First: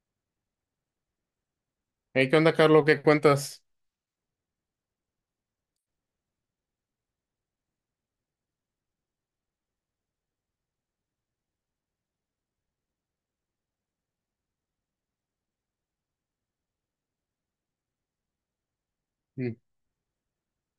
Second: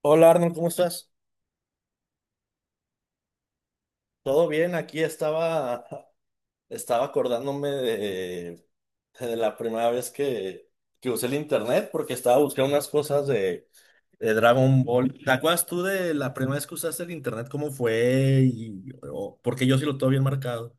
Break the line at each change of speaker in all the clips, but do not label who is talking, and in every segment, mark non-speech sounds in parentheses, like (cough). Hola Arnold, ¿cómo estás?
Hey, ¿qué onda, Carlos? ¿Qué cuentas?
¿Todo bien? Aquí estaba acordándome de la primera vez que usé el internet porque estaba buscando unas cosas de Dragon Ball. ¿Te acuerdas tú de la primera vez que usaste el internet? ¿Cómo fue? Y, o-
Mm,
porque yo sí lo tengo bien marcado.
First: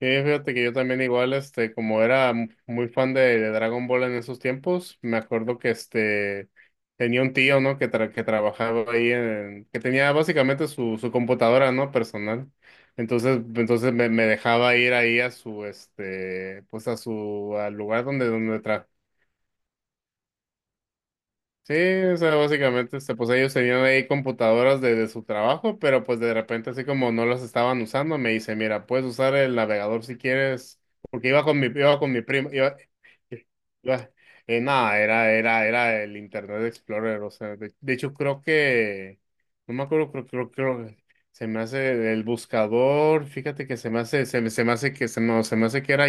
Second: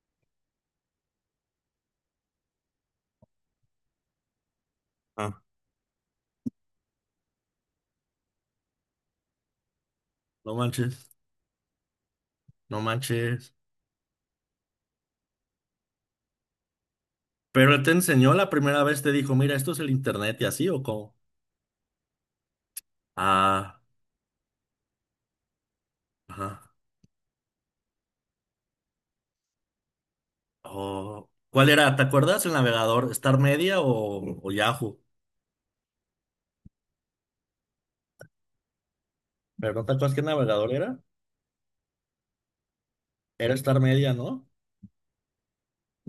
Fíjate que yo también igual, este, como era muy fan de Dragon Ball en esos tiempos, me
Ah.
acuerdo que este tenía un tío, ¿no? Que, que trabajaba ahí en, que tenía
No
básicamente
manches,
su, su computadora, ¿no? Personal.
no
Entonces,
manches.
entonces me dejaba ir ahí a su, este, pues
Pero
al
él te
lugar donde,
enseñó la
donde
primera
trabajaba.
vez, te dijo, mira, esto es el internet y así, ¿o cómo?
Sí, o sea, básicamente, este, pues ellos tenían
Ah,
ahí computadoras de su trabajo, pero pues de
ajá.
repente, así como no las estaban usando, me dice, mira, puedes usar el navegador si quieres, porque
Oh,
iba con mi,
¿cuál era?
iba
¿Te
con mi
acuerdas
primo,
el navegador? ¿Star Media
iba-
o
nada,
Yahoo?
era el Internet Explorer, o sea, de hecho
¿Pero
no me
no te
acuerdo.
acuerdas qué
creo, creo,
navegador
creo,
era?
que se me hace el buscador,
Era
fíjate que
Star Media, ¿no?
se me hace que, no, se me hace que era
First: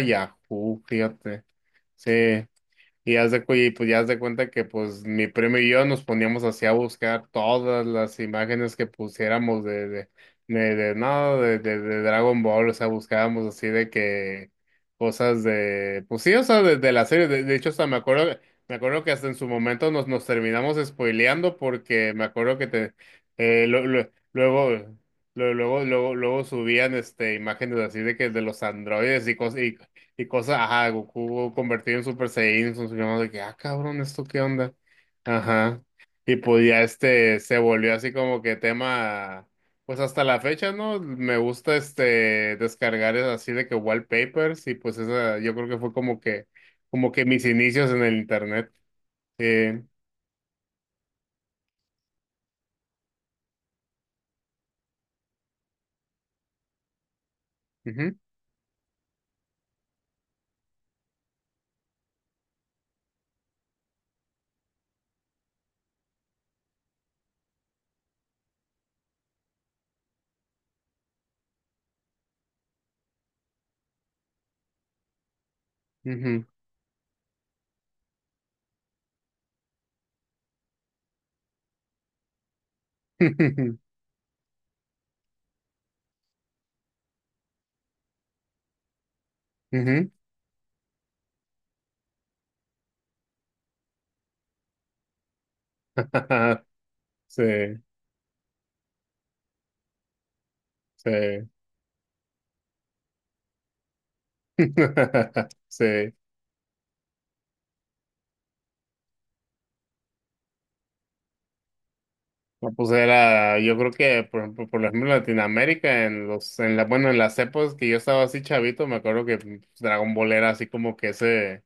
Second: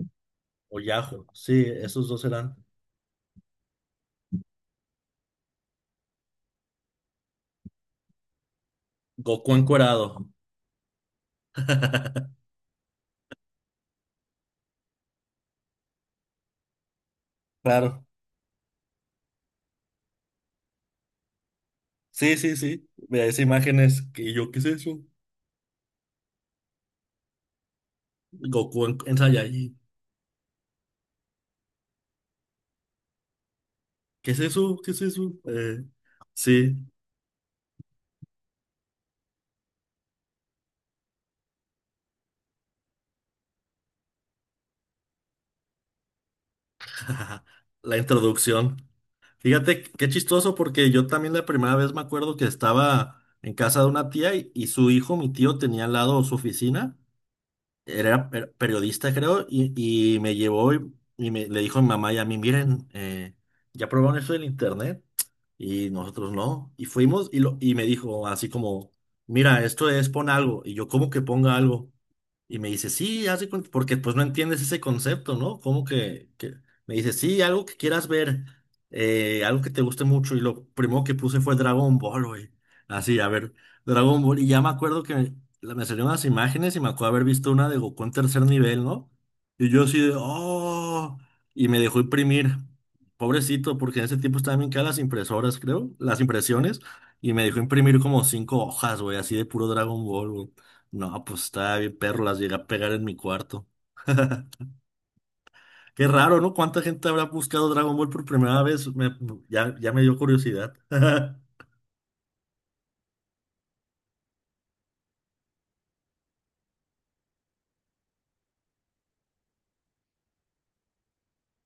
O
Yahoo,
Yahoo.
fíjate,
Sí, esos
sí.
dos eran.
Y, y pues ya haz de cuenta que pues mi primo y yo nos poníamos así a buscar todas las imágenes que
Goku
pusiéramos
encuerado.
no, de Dragon
(laughs)
Ball, o sea, buscábamos así de que cosas de, pues sí, o sea, de la serie, de hecho, hasta me
Claro.
acuerdo, me acuerdo que hasta en su momento nos terminamos spoileando porque me
Sí, sí,
acuerdo que
sí. Mira, esas
eh, lo-
imágenes
lo-
que yo, ¿qué es
luego,
eso?
luego subían este, imágenes así de que de los
Goku en
androides y cosas,
Saiyajin.
ajá, Goku convertido en Super Saiyan, sus llamados de que, ah, cabrón, ¿esto
¿Qué es
qué onda?
eso? ¿Qué es eso?
Ajá.
Eh,
Y pues
sí.
ya este se volvió así como que tema, pues hasta la fecha, ¿no? Me gusta este descargar es así de que wallpapers y pues esa, yo creo que fue como que
(laughs)
mis inicios
La
en el internet.
introducción.
Eh,
Fíjate qué chistoso porque yo también la primera vez me acuerdo que estaba en casa de una tía y su hijo, mi tío, tenía al lado su oficina.
Ujú,
Era periodista, creo, y me llevó y le dijo a mi mamá y a mí, miren, ya probaron eso del internet y nosotros no. Y fuimos y me dijo así como, mira, esto es pon algo. Y yo, ¿cómo que ponga algo? Y me dice, sí, haz de cuenta, porque pues no entiendes ese concepto, ¿no? ¿Cómo que,
ujú,
que? Me dice, sí, algo que quieras ver, algo que te guste mucho. Y lo primero que puse fue Dragon Ball, güey. Así, a ver. Dragon Ball. Y ya me acuerdo que me salieron las imágenes y me acuerdo haber visto una de Goku en tercer nivel, ¿no? Y
(laughs)
yo así
ujú,
de, ¡oh! Y me dejó imprimir. Pobrecito, porque en ese tiempo estaban bien caras las impresoras, creo, las
(laughs)
impresiones. Y me
sí,
dejó imprimir como cinco hojas, güey, así de puro Dragon Ball, güey.
sí,
No, pues estaba bien perro, las llegué a pegar en mi cuarto.
(laughs)
Qué
sí.
raro, ¿no? ¿Cuánta gente habrá buscado Dragon Ball por primera vez? Ya me dio curiosidad. (laughs)
No, pues era, yo creo que, por ejemplo, en Latinoamérica, en los, en la, bueno, en las épocas que yo estaba así chavito, me acuerdo que pues, Dragon Ball era así como que ese,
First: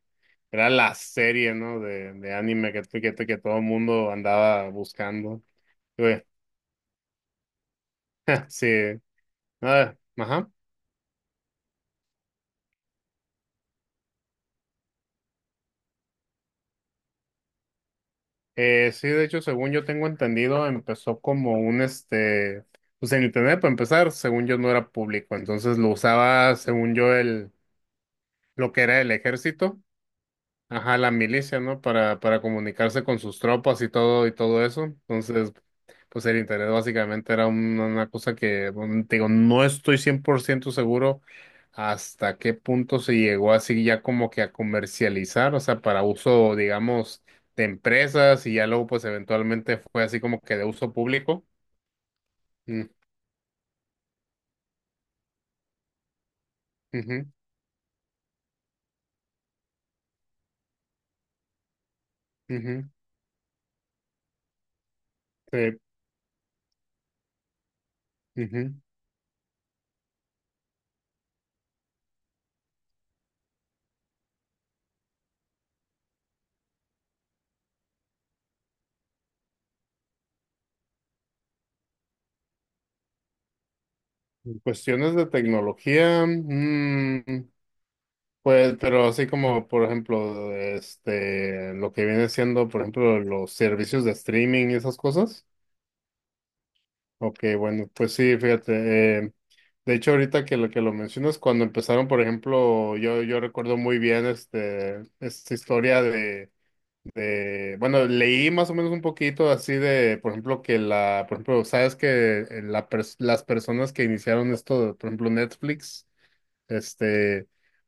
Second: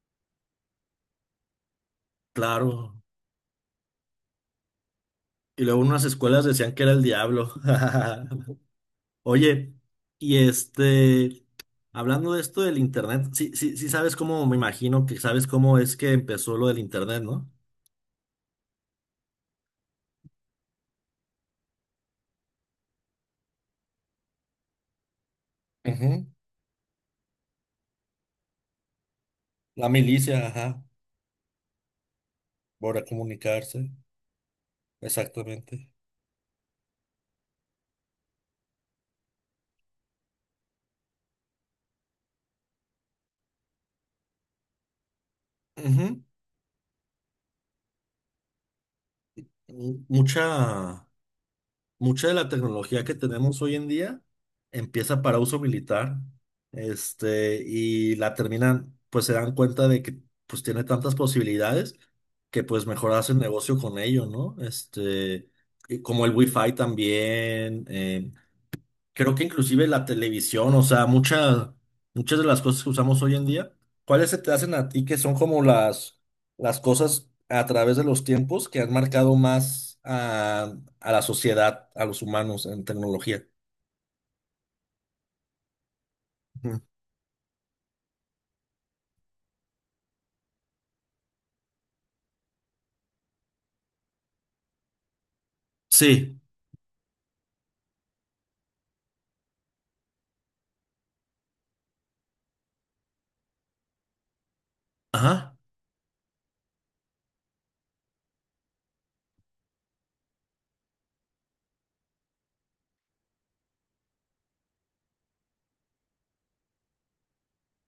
era la serie, ¿no? De anime que,
Claro.
que, que todo el mundo andaba buscando.
Y luego unas
Güey,
escuelas decían que era el diablo.
(laughs)
(laughs)
sí,
Oye,
ah,
y
ajá.
hablando de esto del internet, sí, sí, sí sabes cómo, me imagino que sabes cómo es que empezó lo del internet, ¿no?
Sí, de hecho, según yo tengo entendido, empezó como este, pues en internet, para empezar, según yo no era público, entonces lo
Ujú.
usaba, según yo, lo que era el ejército.
La milicia, ajá,
Ajá, la milicia, ¿no? Para comunicarse
para
con sus tropas
comunicarse,
y todo eso. Entonces,
exactamente.
pues el internet básicamente era una cosa que, bueno, te digo, no estoy 100% seguro hasta qué punto se llegó así ya como que a comercializar, o sea, para
Ujú.
uso, digamos, de empresas y ya luego pues eventualmente fue
Mu-
así como
Mucha.
que de uso público.
Mucha de la
Mm,
tecnología que tenemos hoy en día empieza para uso militar,
ujú,
y la terminan, pues se dan cuenta de que pues tiene tantas posibilidades que pues
ujú,
mejor hacen negocio con ello, ¿no?
sí,
Y como el Wi-Fi también,
ujú.
creo que inclusive la televisión, o sea, muchas de las cosas que usamos hoy en día, ¿cuáles se te hacen a ti que son como las cosas a través de los tiempos que han marcado más a la sociedad, a los humanos en tecnología?
En cuestiones de tecnología.
Ujú.
Pues, pero así como, por ejemplo, este, lo que viene siendo, por ejemplo, los servicios de streaming y esas cosas.
Sí,
Ok, bueno, pues sí, fíjate. eh, de hecho, ahorita que lo mencionas, cuando empezaron, por ejemplo, yo recuerdo muy bien este, esta
ajá.
historia de, bueno, leí más o menos un poquito así de, por ejemplo, que por ejemplo, sabes que las personas que iniciaron esto, por ejemplo, Netflix. Este,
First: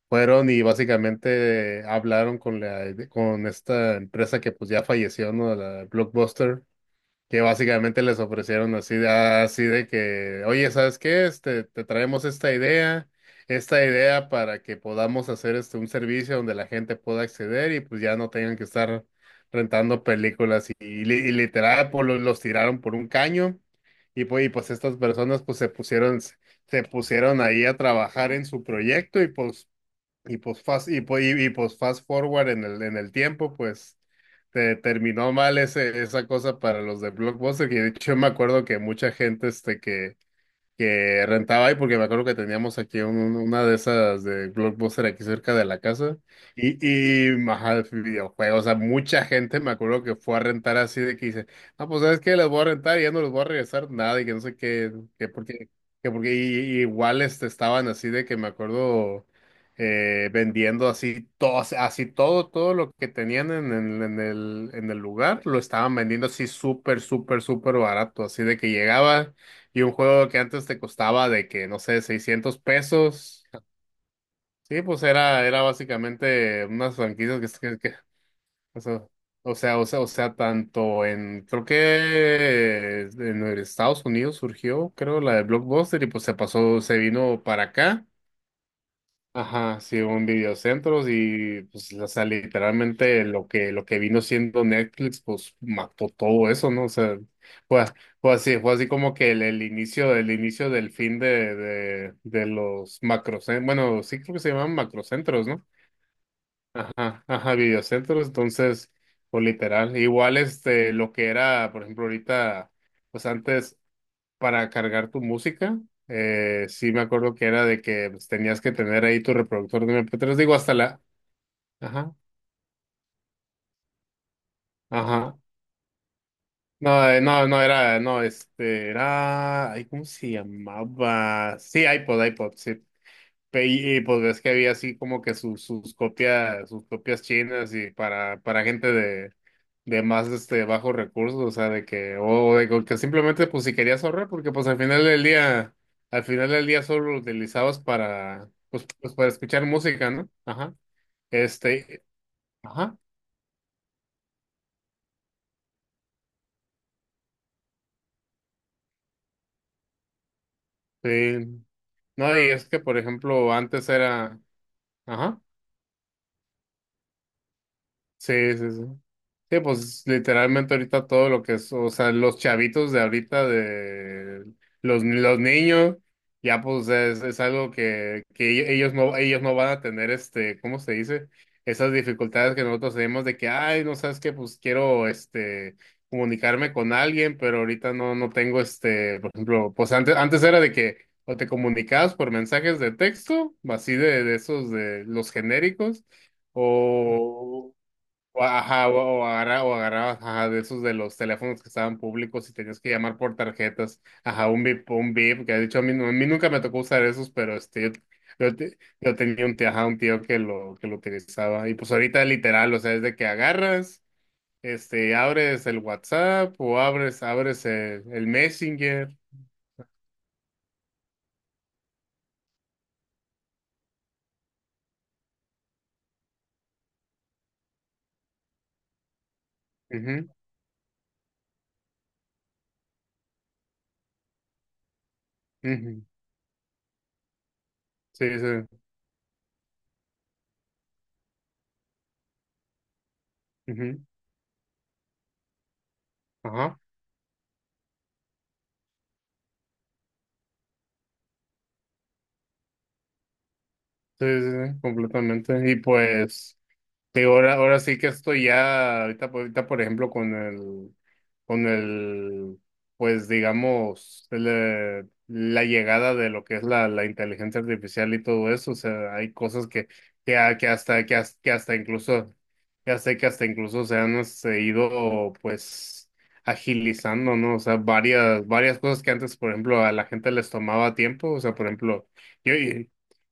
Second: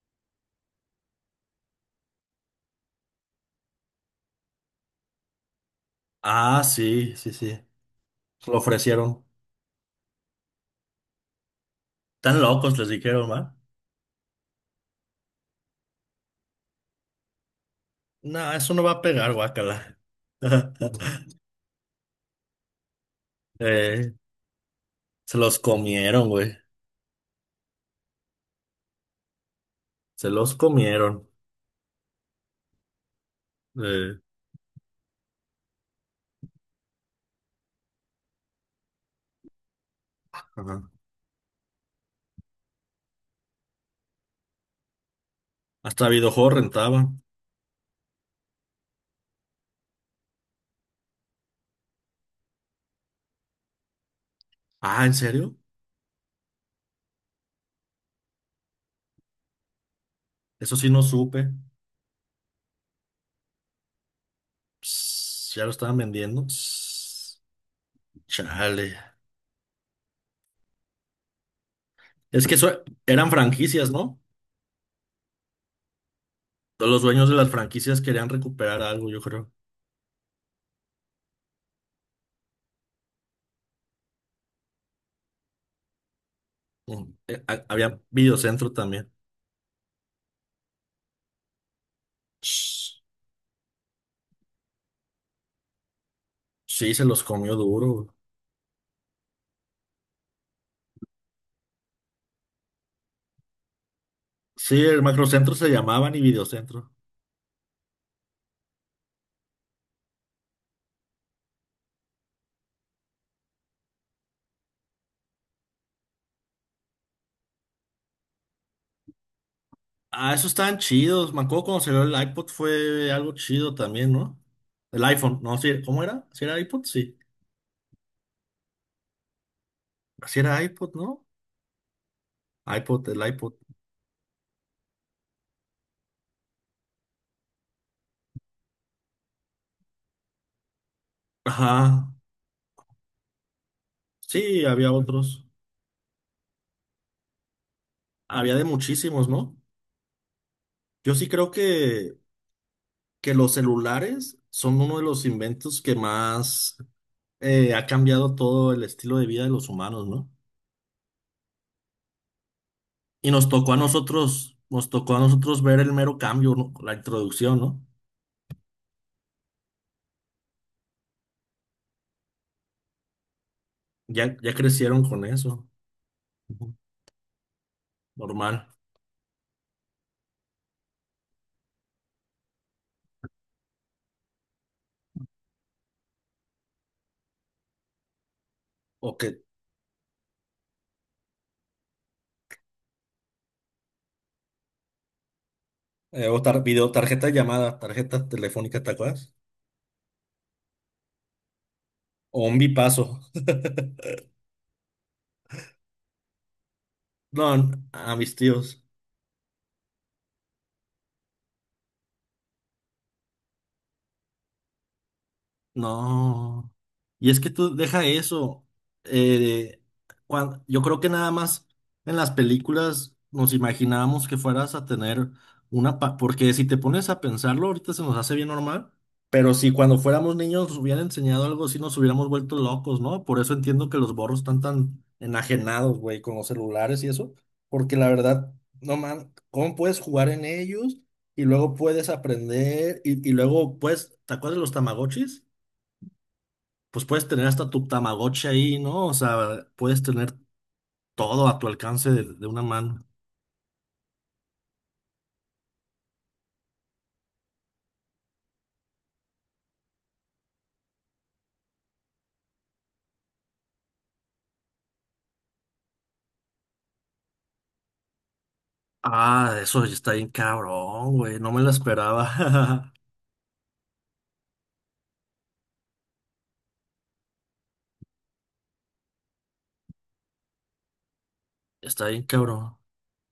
fueron y básicamente hablaron con esta empresa que pues ya falleció, ¿no? La Blockbuster,
Ah, sí, sí,
que
sí.
básicamente les
Lo
ofrecieron así de,
ofrecieron.
ah, así de que, oye, ¿sabes qué? Este, te traemos
Tan
esta
locos les
idea,
dijeron, ¿va?
para que podamos hacer este un servicio donde la gente pueda acceder y pues ya no
No,
tengan que
eso no va a
estar
pegar, guácala.
rentando películas y,
(laughs)
y literal pues, los tiraron por un caño
Eh,
y pues estas
Se
personas pues
los
se pusieron,
comieron, güey.
se pusieron ahí a trabajar en su proyecto y pues,
Se los comieron.
pues fast forward en el tiempo, pues
Eh,
te terminó mal ese, esa cosa para los de Blockbuster. Y de hecho me acuerdo que mucha gente este, que,
ajá.
que rentaba ahí, porque me acuerdo que teníamos aquí un- una de esas de Blockbuster aquí cerca de la
Hasta
casa.
videojuegos
Y,
rentaba.
y, ajá, videojuegos, o sea, mucha gente me acuerdo que fue a rentar así de que dice, ah, pues sabes que les voy a rentar y ya no les voy a regresar nada y que no sé qué,
Ah, ¿en
que
serio?
porque, que porque y igual este, estaban así de que me acuerdo
Eso
vendiendo
sí no
así
supe.
todo, todo lo que tenían en, en el lugar,
Ps,
lo
ya lo
estaban
estaban
vendiendo
vendiendo.
así súper,
Ps,
súper, súper barato, así de que
chale.
llegaba. Y un juego que antes te costaba de que, no sé,
Es que
600
eso eran
pesos.
franquicias, ¿no?
Sí, pues era, era básicamente unas
Los dueños de las
franquicias que,
franquicias querían
o
recuperar
sea,
algo, yo creo.
creo que en Estados Unidos surgió, creo, la de Blockbuster y pues se pasó, se vino para
Había
acá.
videocentro también.
Ajá, sí, hubo en videocentros y pues, o sea,
Ps,
literalmente lo que vino siendo Netflix, pues mató todo eso, ¿no? O
sí, se
sea,
los comió
fue,
duro.
fue así como que el inicio del fin de los macrocentros, bueno, sí creo que se llaman
Sí, el
macrocentros,
macrocentro
¿no?
se llamaban y videocentro.
Ajá, ajá, videocentros, entonces, pues literal, igual este, lo que era, por ejemplo, ahorita, pues antes para cargar tu música. Sí me acuerdo que era de que pues, tenías que tener ahí tu reproductor de
Ah,
MP3,
esos
digo, hasta
estaban
la...
chidos. Me acuerdo cuando salió
Ajá,
el iPod fue algo chido también, ¿no? El
ajá.
iPhone, no, sí, ¿cómo era? ¿Sí era iPod?
No,
Sí.
no era, no, este, era, ay, ¿cómo se
Sí era iPod, ¿no?
llamaba? Sí, iPod, iPod, sí.
iPod, el iPod.
Y, pues ves que había así como que sus, sus copias sus copias chinas y para gente de más este bajos recursos, o sea, de
Ajá.
que, o de que simplemente pues si querías ahorrar, porque
Sí,
pues al
había
final del
otros.
día, al final del día solo lo utilizabas para,
Había de
pues
muchísimos,
para
¿no?
escuchar música, ¿no? Ajá.
Yo sí creo
Este,
que,
ajá.
que los celulares son uno de los inventos que más ha cambiado todo el estilo de vida de los humanos, ¿no?
Sí. No, y es que por
Y nos
ejemplo,
tocó a
antes era,
nosotros, nos tocó a
ajá.
nosotros ver el mero cambio, ¿no? La introducción, ¿no?
Sí, sí, sí. Sí, pues literalmente ahorita todo lo que es, o sea, los chavitos de ahorita,
Ya,
de
ya
los,
crecieron con
los
eso.
niños, ya
Ujú.
pues es algo que ello-
Normal.
ellos no, ellos no van a tener este, ¿cómo se dice? Esas dificultades que nosotros tenemos de que, ay, no sabes qué, pues quiero este comunicarme con alguien, pero ahorita no, no tengo
O
este,
que,
por ejemplo, pues antes, antes era de que o te comunicabas por mensajes de texto, así de esos de los genéricos.
o tar- video, tarjeta de
O,
llamada, tarjeta telefónica,
ajá,
¿te
o, o
acuerdas?
agarra- o agarrabas ajá, de esos de los teléfonos que estaban
O
públicos y
un
tenías que
bipaso.
llamar por
(laughs)
tarjetas. Ajá, un VIP, un VIP, que de hecho a mí, a mí nunca me tocó usar esos,
No,
pero este, yo,
a mis
yo te-
tíos.
yo tenía un tío, ajá, un tío que lo utilizaba. Y pues ahorita literal, o sea, es de que agarras, este, abres el WhatsApp
No.
o abres,
Y es que
abres
tú
el,
deja
el
eso.
Messenger.
eh, yo creo que nada más en las películas nos imaginábamos que fueras a tener porque si te pones a pensarlo, ahorita se nos hace bien normal. Pero si cuando
Ujú,
fuéramos niños nos hubieran enseñado algo así, nos hubiéramos vuelto locos, ¿no? Por eso entiendo que los borros están tan enajenados,
ujú.
güey, con los celulares y eso. Porque la
Sí,
verdad,
sí.
no man, ¿cómo puedes jugar en ellos? Y luego puedes aprender y luego,
Ujú,
pues, ¿te acuerdas de los Tamagotchis?
ajá.
Pues puedes tener hasta tu Tamagotchi ahí, ¿no? O sea, puedes tener todo a tu alcance de una mano.
Sí, sí, sí, completamente. Y pues. Sí, ahora, ahora sí que estoy ya, ahorita, ahorita por ejemplo con el, con el, pues digamos, la llegada de lo que es la, la inteligencia artificial y todo eso, o sea, hay
Ah,
cosas
eso
que,
ya está bien
que, ha- que hasta,
cabrón,
que, has-
güey.
que
No me lo
hasta incluso,
esperaba.
ya sé que hasta incluso se han este, ido, pues, agilizando, ¿no? O sea, varias, varias cosas que antes, por ejemplo, a la gente les tomaba tiempo, o sea, por
(laughs)
ejemplo,
Está bien
yo,
cabrón.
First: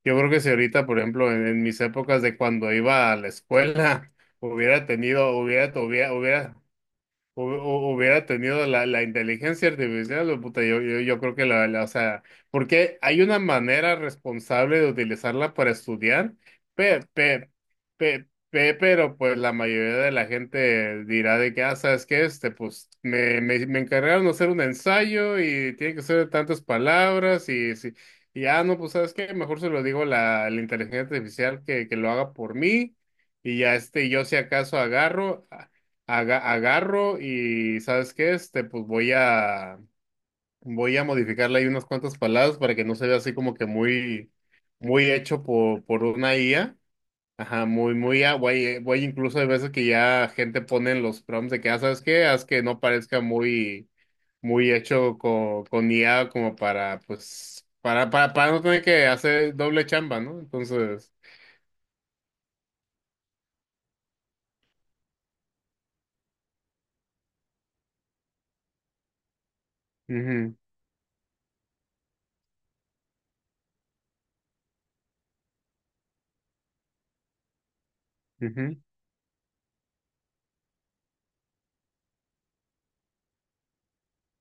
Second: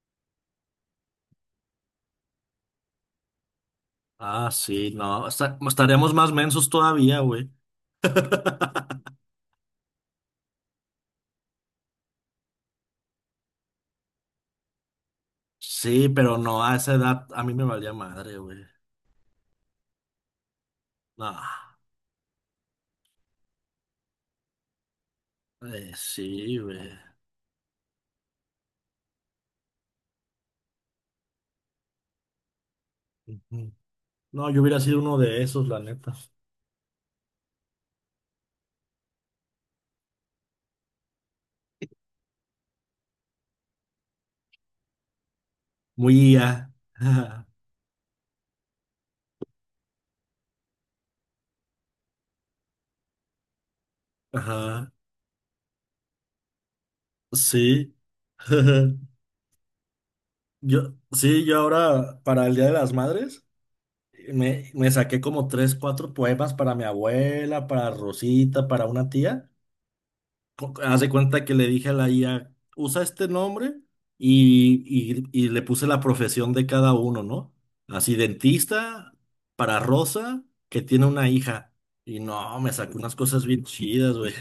yo creo que si ahorita, por ejemplo, en mis épocas de cuando iba a la escuela, (laughs)
Ah,
hubiera
sí, no.
tenido, hubiera, hubiera,
Estaríamos más
hubiera,
mensos todavía,
hu-
güey.
hu- hubiera tenido la, la
(laughs)
inteligencia artificial, o puta, yo, yo creo que la, o sea, porque hay una manera responsable de utilizarla para
Sí,
estudiar,
pero no, a esa
pe,
edad a
pe,
mí me valía
pe-
madre, güey.
pe- pero pues la mayoría de la gente dirá
No,
de que, ah, ¿sabes qué? Este, pues me, me encargaron de hacer un ensayo y tiene que ser de
sí,
tantas
güey.
palabras y, y ah, no, pues ¿sabes qué? Mejor se lo digo a la inteligencia artificial que lo haga por mí. Y
Ujú.
ya este, yo si
No, yo
acaso
hubiera sido uno de
agarro,
esos, la neta.
agarro y ¿sabes qué? Este, pues voy a, voy a modificarle ahí unas cuantas palabras para que no se vea así como que muy muy hecho por
Muy
una
IA.
IA.
(laughs)
Ajá, muy, voy, voy incluso hay veces que ya gente pone en los prompts de que, ah, ¿sabes qué? Haz que no parezca muy, muy
Ajá,
hecho con IA como para, pues,
sí.
para no tener que
(laughs)
hacer doble chamba, ¿no? Entonces,
Sí, yo ahora para el Día de las Madres me saqué como tres, cuatro poemas para mi abuela, para Rosita, para una tía.
mhm.
Haz de cuenta que le dije a la IA, usa este nombre y le puse la profesión de cada uno, ¿no? Así,
Mhm.
dentista para Rosa, que tiene una hija. Y no, me sacó unas cosas bien chidas, güey.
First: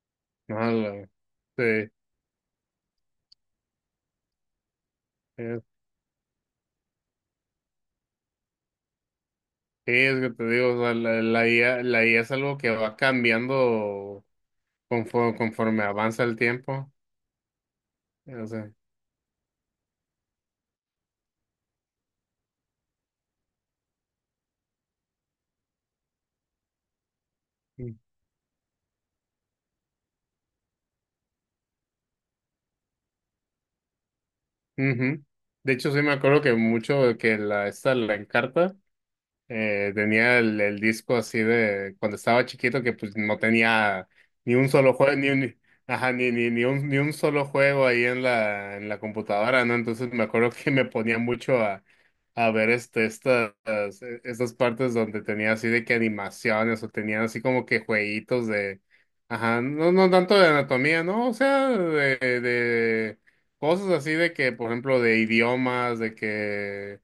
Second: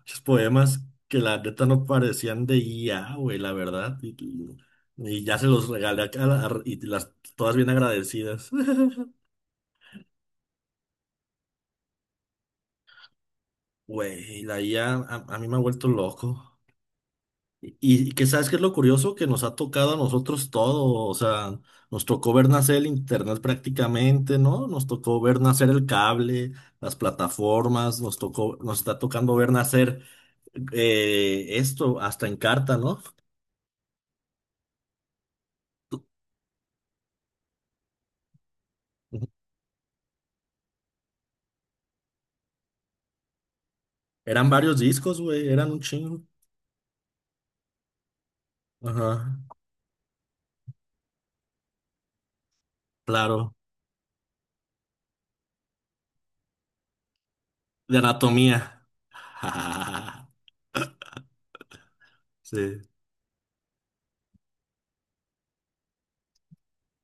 Muchos poemas que la neta no parecían de guía, güey, la verdad. Y ya se los regalé y las todas bien agradecidas. (laughs)
Sí, es que te digo, o sea, la, la IA es algo que va cambiando
Güey, la IA a, a
conforme,
a mí me ha
conforme
vuelto
avanza el
loco.
tiempo.
Y, y que
O
sabes qué es
sea,
lo curioso que nos ha tocado a nosotros todo. O sea, nos tocó ver nacer el internet prácticamente, ¿no? Nos tocó ver nacer el cable, las
mm,
plataformas, nos tocó, nos está tocando ver nacer esto hasta en carta, ¿no?
ujú. De hecho, sí me acuerdo que mucho de que esta, la Encarta. Tenía el disco así de cuando estaba chiquito que pues no tenía
Eran
ni un
varios
solo juego,
discos,
ni
güey,
un,
eran un
ajá,
chingo.
ni un solo juego ahí en la
Ajá,
computadora, ¿no? Entonces me acuerdo que me ponía mucho a ver este, estas,
claro.
e, estas partes donde tenía así de que animaciones o tenían así como que
De
jueguitos
anatomía.
de, ajá, no, no tanto
(laughs)
de anatomía, ¿no? O sea,
Sí.
de cosas así de que, por ejemplo, de idiomas, de que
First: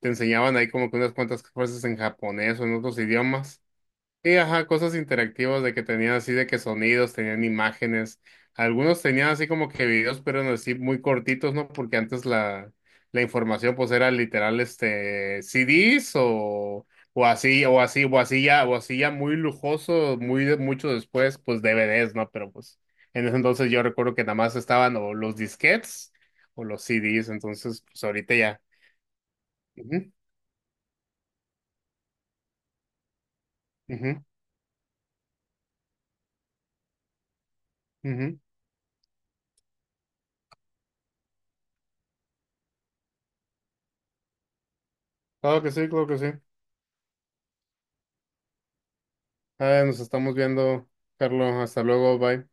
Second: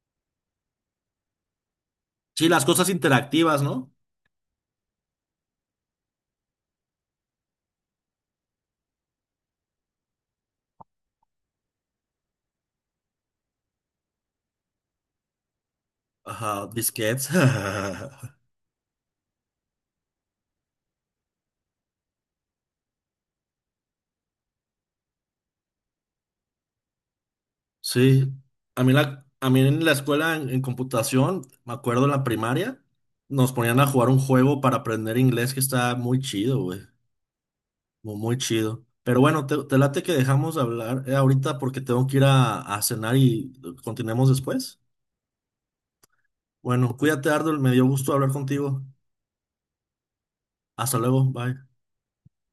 te enseñaban ahí como que unas cuantas cosas en
Sí,
japonés o
las
en
cosas
otros
interactivas,
idiomas.
¿no?
Y ajá, cosas interactivas de que tenían así de que sonidos, tenían imágenes. Algunos tenían así como que videos, pero eran así muy cortitos, ¿no? Porque antes la, la información pues era literal este CDs
Ajá,
o,
disquetes. (laughs)
o así ya muy lujoso, mucho después, pues DVDs, ¿no? Pero pues en ese entonces yo recuerdo que nada más estaban o los disquetes o los CDs, entonces pues
Sí.
ahorita ya.
A mí en la
Ujú,
escuela en computación, me acuerdo en la primaria, nos ponían a jugar un
ujú.
juego para aprender inglés que está muy chido, güey. Muy, muy
Ujú.
chido. Pero bueno, te late que dejamos de hablar ahorita porque tengo que ir a cenar y continuemos después.
Claro que sí, claro que sí.
Bueno, cuídate, Ardol, me dio gusto hablar contigo.
Ah, nos estamos viendo,
Hasta luego,
Carlos.
bye.
Hasta luego, bye.